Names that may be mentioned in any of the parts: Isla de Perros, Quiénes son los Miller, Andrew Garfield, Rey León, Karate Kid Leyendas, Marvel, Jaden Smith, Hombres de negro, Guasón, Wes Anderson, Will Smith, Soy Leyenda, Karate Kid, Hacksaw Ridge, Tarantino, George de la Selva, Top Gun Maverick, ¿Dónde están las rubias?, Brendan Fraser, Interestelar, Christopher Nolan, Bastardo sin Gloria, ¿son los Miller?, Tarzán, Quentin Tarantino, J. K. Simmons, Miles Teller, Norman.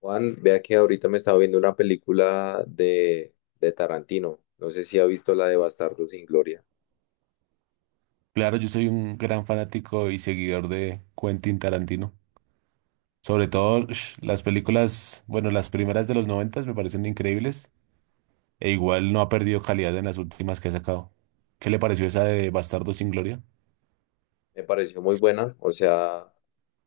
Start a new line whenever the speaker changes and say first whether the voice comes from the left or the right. left: Juan, vea que ahorita me estaba viendo una película de Tarantino. No sé si ha visto la de Bastardo sin Gloria.
right: Claro, yo soy un gran fanático y seguidor de Quentin Tarantino. Sobre todo las películas, bueno, las primeras de los noventas me parecen increíbles e igual no ha perdido calidad en las últimas que ha sacado. ¿Qué le pareció esa de Bastardo sin Gloria?
left: Me pareció muy buena, o sea,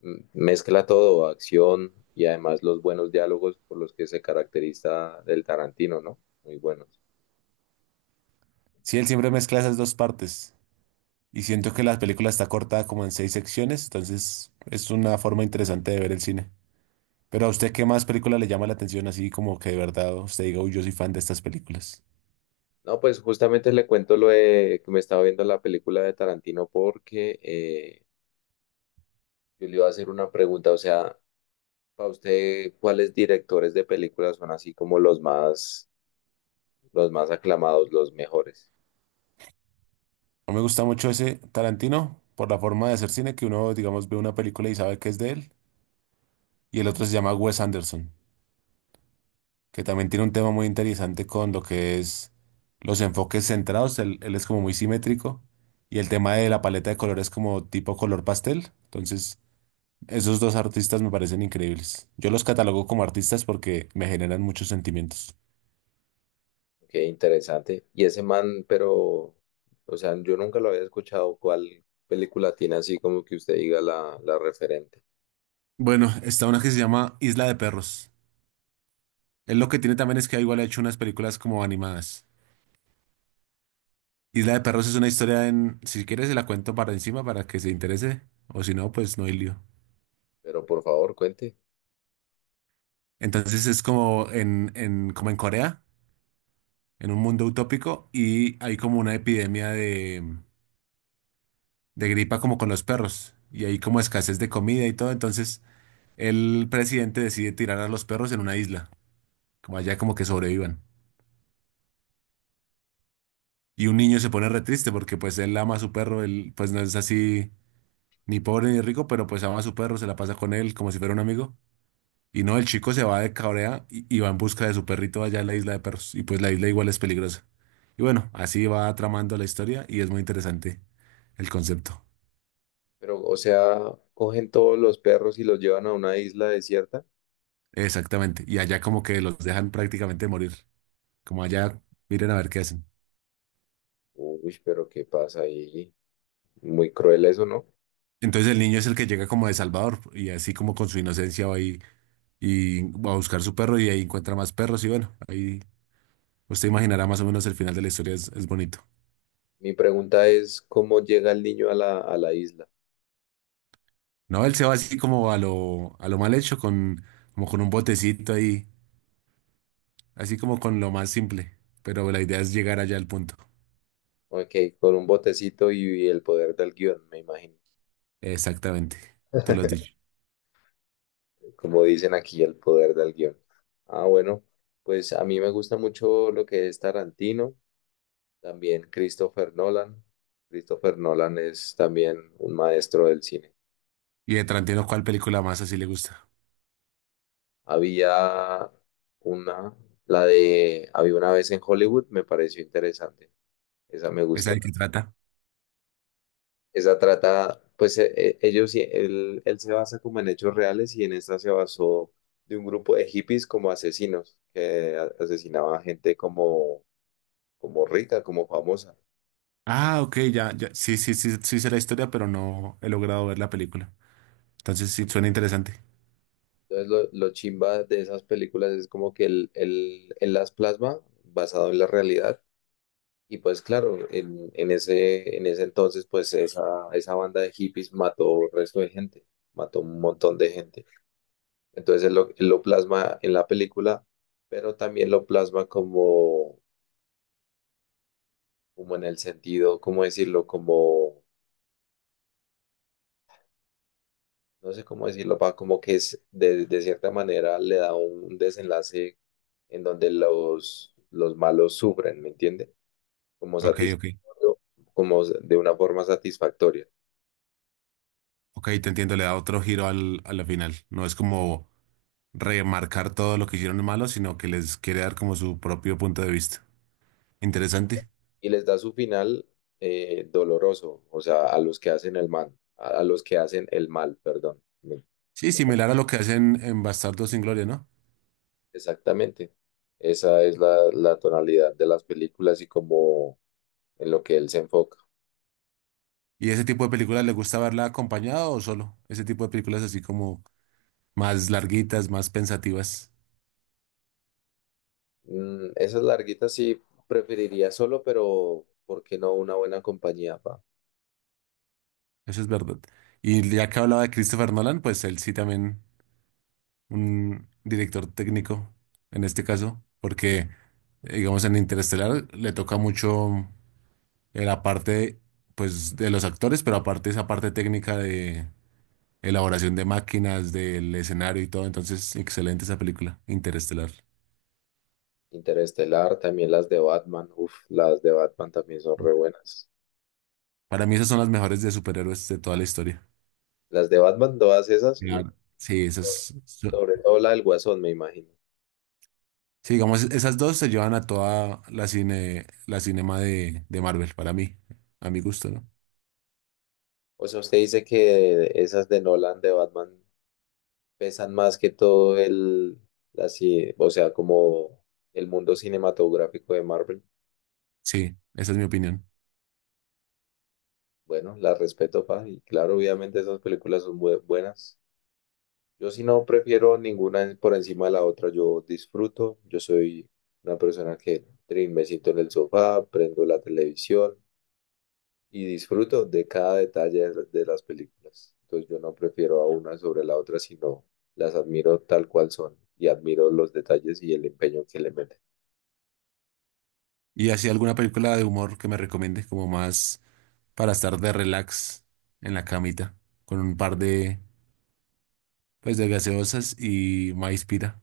left: mezcla todo, acción y además los buenos diálogos por los que se caracteriza del Tarantino, ¿no? Muy buenos.
right: Sí, él siempre mezcla esas dos partes y siento que la película está cortada como en seis secciones, entonces es una forma interesante de ver el cine. Pero a usted, ¿qué más película le llama la atención así como que de verdad usted diga, uy, yo soy fan de estas películas?
left: No, pues justamente le cuento lo de que me estaba viendo la película de Tarantino porque yo le iba a hacer una pregunta, o sea, para usted, ¿cuáles directores de películas son así como los más aclamados, los mejores?
right: A mí me gusta mucho ese Tarantino por la forma de hacer cine que uno, digamos, ve una película y sabe que es de él. Y el otro se llama Wes Anderson, que también tiene un tema muy interesante con lo que es los enfoques centrados. Él es como muy simétrico. Y el tema de la paleta de colores como tipo color pastel. Entonces, esos dos artistas me parecen increíbles. Yo los catalogo como artistas porque me generan muchos sentimientos.
left: Qué interesante. Y ese man, pero, o sea, yo nunca lo había escuchado. ¿Cuál película tiene así como que usted diga la referente?
right: Bueno, está una que se llama Isla de Perros. Él lo que tiene también es que igual ha hecho unas películas como animadas. Isla de Perros es una historia en, si quieres se la cuento para encima para que se interese, o si no, pues no hay lío.
left: Pero por favor, cuente.
right: Entonces es como como en Corea, en un mundo utópico, y hay como una epidemia de gripa como con los perros, y hay como escasez de comida y todo, entonces el presidente decide tirar a los perros en una isla, como allá como que sobrevivan. Y un niño se pone re triste porque pues él ama a su perro, él pues no es así ni pobre ni rico, pero pues ama a su perro, se la pasa con él como si fuera un amigo. Y no, el chico se va de cabrea y va en busca de su perrito allá en la isla de perros. Y pues la isla igual es peligrosa. Y bueno, así va tramando la historia y es muy interesante el concepto.
left: Pero, o sea, cogen todos los perros y los llevan a una isla desierta.
right: Exactamente. Y allá como que los dejan prácticamente morir. Como allá, miren a ver qué hacen.
left: Uy, pero ¿qué pasa ahí? Muy cruel eso, ¿no?
right: Entonces el niño es el que llega como de Salvador y así como con su inocencia y va a buscar su perro y ahí encuentra más perros y bueno, ahí usted imaginará más o menos el final de la historia es bonito.
left: Mi pregunta es, ¿cómo llega el niño a a la isla?
right: No, él se va así como a a lo mal hecho como con un botecito ahí. Así como con lo más simple, pero la idea es llegar allá al punto.
left: Ok, con un botecito y el poder del guión, me imagino.
right: Exactamente, tú lo has dicho.
left: Como dicen aquí, el poder del guión. Ah, bueno, pues a mí me gusta mucho lo que es Tarantino, también Christopher Nolan. Christopher Nolan es también un maestro del cine.
right: Y de Tarantino, ¿cuál película más así le gusta?
left: Había una, la de, había una vez en Hollywood, me pareció interesante. Esa me
right: ¿Esa
left: gustó.
right: de qué trata?
left: Esa trata, pues ellos, él se basa como en hechos reales y en esta se basó de un grupo de hippies como asesinos que asesinaban gente como como rica, como famosa.
right: Ah, ok, ya, ya. Sí, sí, sí, sí sé la historia, pero no he logrado ver la película. Entonces sí, suena interesante.
left: Entonces lo chimba de esas películas es como que él las plasma basado en la realidad. Y pues claro, en ese entonces pues esa banda de hippies mató el resto de gente, mató un montón de gente. Entonces él lo plasma en la película, pero también lo plasma como, como en el sentido, ¿cómo decirlo? Como no sé cómo decirlo, pa, como que de cierta manera le da un desenlace en donde los malos sufren, ¿me entiende? Como
right: Ok, ok.
left: satisfactorio, como de una forma satisfactoria.
right: Ok, te entiendo, le da otro giro a la final. No es como remarcar todo lo que hicieron malo, sino que les quiere dar como su propio punto de vista. Interesante.
left: Y les da su final doloroso, o sea, a los que hacen el mal, a los que hacen el mal, perdón. Me-
right: Sí, similar a lo que hacen en Bastardos sin Gloria, ¿no?
left: Exactamente. Esa es la tonalidad de las películas y como en lo que él se enfoca.
right: ¿Y ese tipo de películas le gusta verla acompañado o solo? Ese tipo de películas así como más larguitas, más pensativas.
left: Mm, esas larguitas sí preferiría solo, pero ¿por qué no una buena compañía, pa?
right: Eso es verdad. Y ya que hablaba de Christopher Nolan, pues él sí también un director técnico en este caso, porque digamos en Interestelar le toca mucho la parte pues de los actores, pero aparte esa parte técnica de elaboración de máquinas, del escenario y todo. Entonces, excelente esa película, Interestelar.
left: Interestelar, también las de Batman. Uf, las de Batman también son re buenas.
right: Para mí esas son las mejores de superhéroes de toda la historia.
left: Las de Batman, todas esas,
right: Claro. Sí, esas,
left: sobre todo la del Guasón, me imagino.
right: sí, digamos, esas dos se llevan a toda la cine, la cinema de Marvel, para mí, a mi gusto, ¿no?
left: O sea, usted dice que esas de Nolan, de Batman, pesan más que todo el, así, o sea, como el mundo cinematográfico de Marvel.
right: Sí, esa es mi opinión.
left: Bueno, las respeto, pa, y claro, obviamente esas películas son buenas. Yo sí no prefiero ninguna por encima de la otra, yo disfruto, yo soy una persona que trin, me siento en el sofá, prendo la televisión y disfruto de cada detalle de las películas. Entonces yo no prefiero a una sobre la otra, sino las admiro tal cual son y admiro los detalles y el empeño que le meten.
right: ¿Y así alguna película de humor que me recomiende, como más para estar de relax en la camita, con un par de, pues, de gaseosas y maíz pira?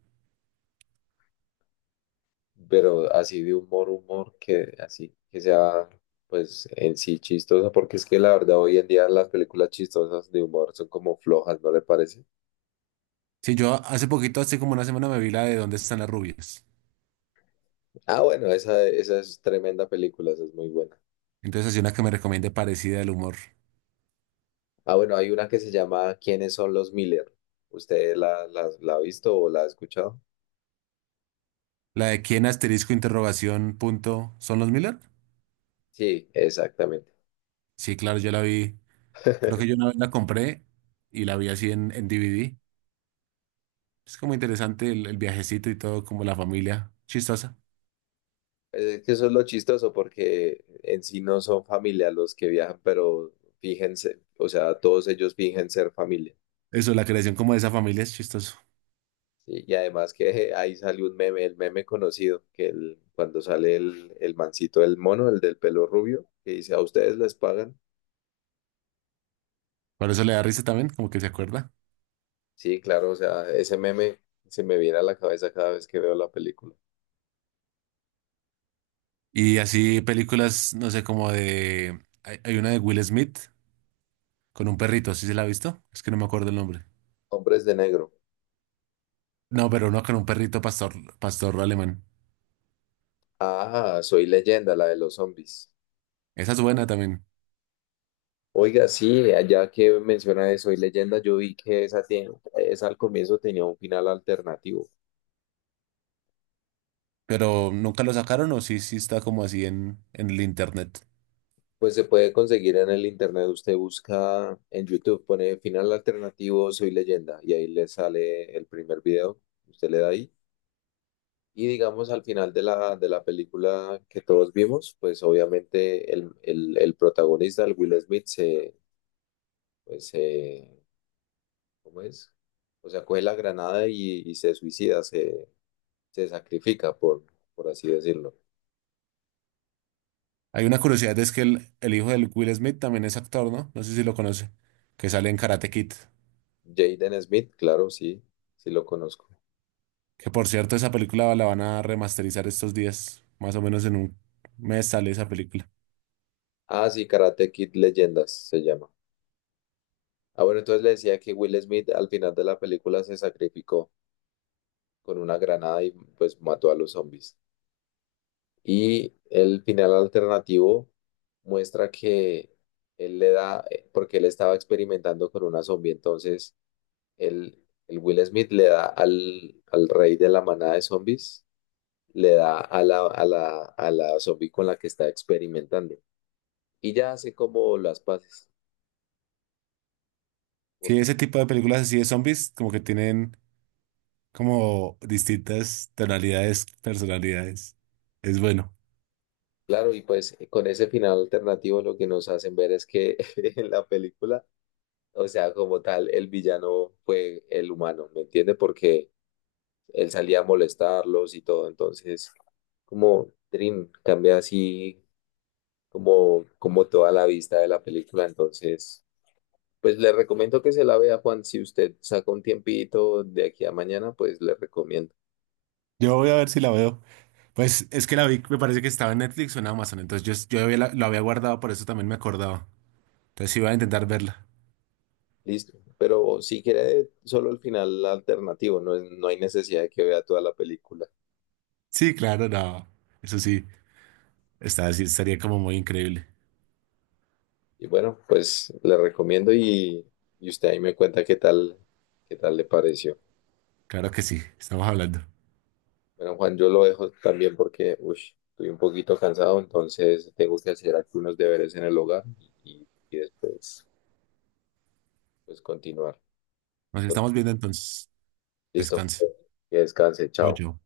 left: Pero así de humor, humor, que así, que sea pues en sí chistosa, porque es que la verdad hoy en día las películas chistosas de humor son como flojas, ¿no le parece?
right: Sí, yo hace poquito, hace como una semana, me vi la de ¿Dónde están las rubias?
left: Ah, bueno, esa es tremenda película, esa es muy buena.
right: Entonces, así una que me recomiende parecida al humor.
left: Ah, bueno, hay una que se llama ¿Quiénes son los Miller? ¿Usted la ha visto o la ha escuchado?
right: La de quién asterisco interrogación punto, ¿son los Miller?
left: Sí, exactamente.
right: Sí, claro, yo la vi. Creo que yo una vez la compré y la vi así en DVD. Es como interesante el viajecito y todo, como la familia. Chistosa.
left: Es que eso es lo chistoso porque en sí no son familia los que viajan, pero fíjense, o sea, todos ellos fingen ser familia.
right: Eso, la creación como de esa familia es chistoso.
left: Sí, y además que ahí salió un meme, el meme conocido, que el, cuando sale el mancito, el mono, el del pelo rubio, que dice, ¿a ustedes les pagan?
right: Por eso le da risa también, como que se acuerda.
left: Sí, claro, o sea, ese meme se me viene a la cabeza cada vez que veo la película.
right: Y así películas, no sé, como de... hay una de Will Smith con un perrito, ¿sí se la ha visto? Es que no me acuerdo el nombre.
left: Hombres de negro.
right: No, pero uno con un perrito pastor, pastor alemán.
left: Ah, Soy Leyenda, la de los zombies.
right: Esa es buena también.
left: Oiga, sí, allá que menciona de Soy Leyenda, yo vi que esa, tiene, esa al comienzo tenía un final alternativo.
right: Pero nunca lo sacaron o sí, sí está como así en el internet.
left: Pues se puede conseguir en el internet, usted busca en YouTube, pone final alternativo Soy Leyenda y ahí le sale el primer video, usted le da ahí. Y digamos al final de de la película que todos vimos, pues obviamente el protagonista, el Will Smith, se, pues, se, ¿cómo es? O sea, coge la granada y se suicida, se sacrifica, por así decirlo.
right: Hay una curiosidad, es que el hijo del Will Smith también es actor, ¿no? No sé si lo conoce, que sale en Karate Kid.
left: Jaden Smith, claro, sí, sí lo conozco.
right: Que por cierto, esa película la van a remasterizar estos días, más o menos en un mes sale esa película.
left: Ah, sí, Karate Kid Leyendas se llama. Ah, bueno, entonces le decía que Will Smith al final de la película se sacrificó con una granada y pues mató a los zombies. Y el final alternativo muestra que él le da, porque él estaba experimentando con una zombie, entonces él, el Will Smith le da al rey de la manada de zombies, le da a a la zombie con la que está experimentando. Y ya hace como las paces,
right: Sí,
left: porque
right: ese tipo de películas así de zombies, como que tienen como distintas tonalidades, personalidades. Es bueno.
left: claro, y pues con ese final alternativo lo que nos hacen ver es que en la película, o sea, como tal, el villano fue el humano, ¿me entiende? Porque él salía a molestarlos y todo, entonces... Como Dream, cambia así como, como toda la vista de la película. Entonces, pues le recomiendo que se la vea, Juan. Si usted saca un tiempito de aquí a mañana, pues le recomiendo.
right: Yo voy a ver si la veo. Pues es que la vi, me parece que estaba en Netflix o en Amazon, entonces yo había lo había guardado, por eso también me acordaba. Entonces iba a intentar verla.
left: Listo. Pero si quiere solo el final alternativo, no, no hay necesidad de que vea toda la película.
right: Sí, claro, no, eso sí. Está, sí, estaría como muy increíble.
left: Y bueno, pues le recomiendo y usted ahí me cuenta qué tal le pareció.
right: Claro que sí, estamos hablando.
left: Bueno, Juan, yo lo dejo también porque uy, estoy un poquito cansado, entonces tengo que hacer algunos deberes en el hogar y después pues continuar.
right: Nos
left: Con-
right: estamos viendo entonces.
left: Listo,
right: Descanse.
left: que descanse,
right: Chao,
left: chao.
right: chao.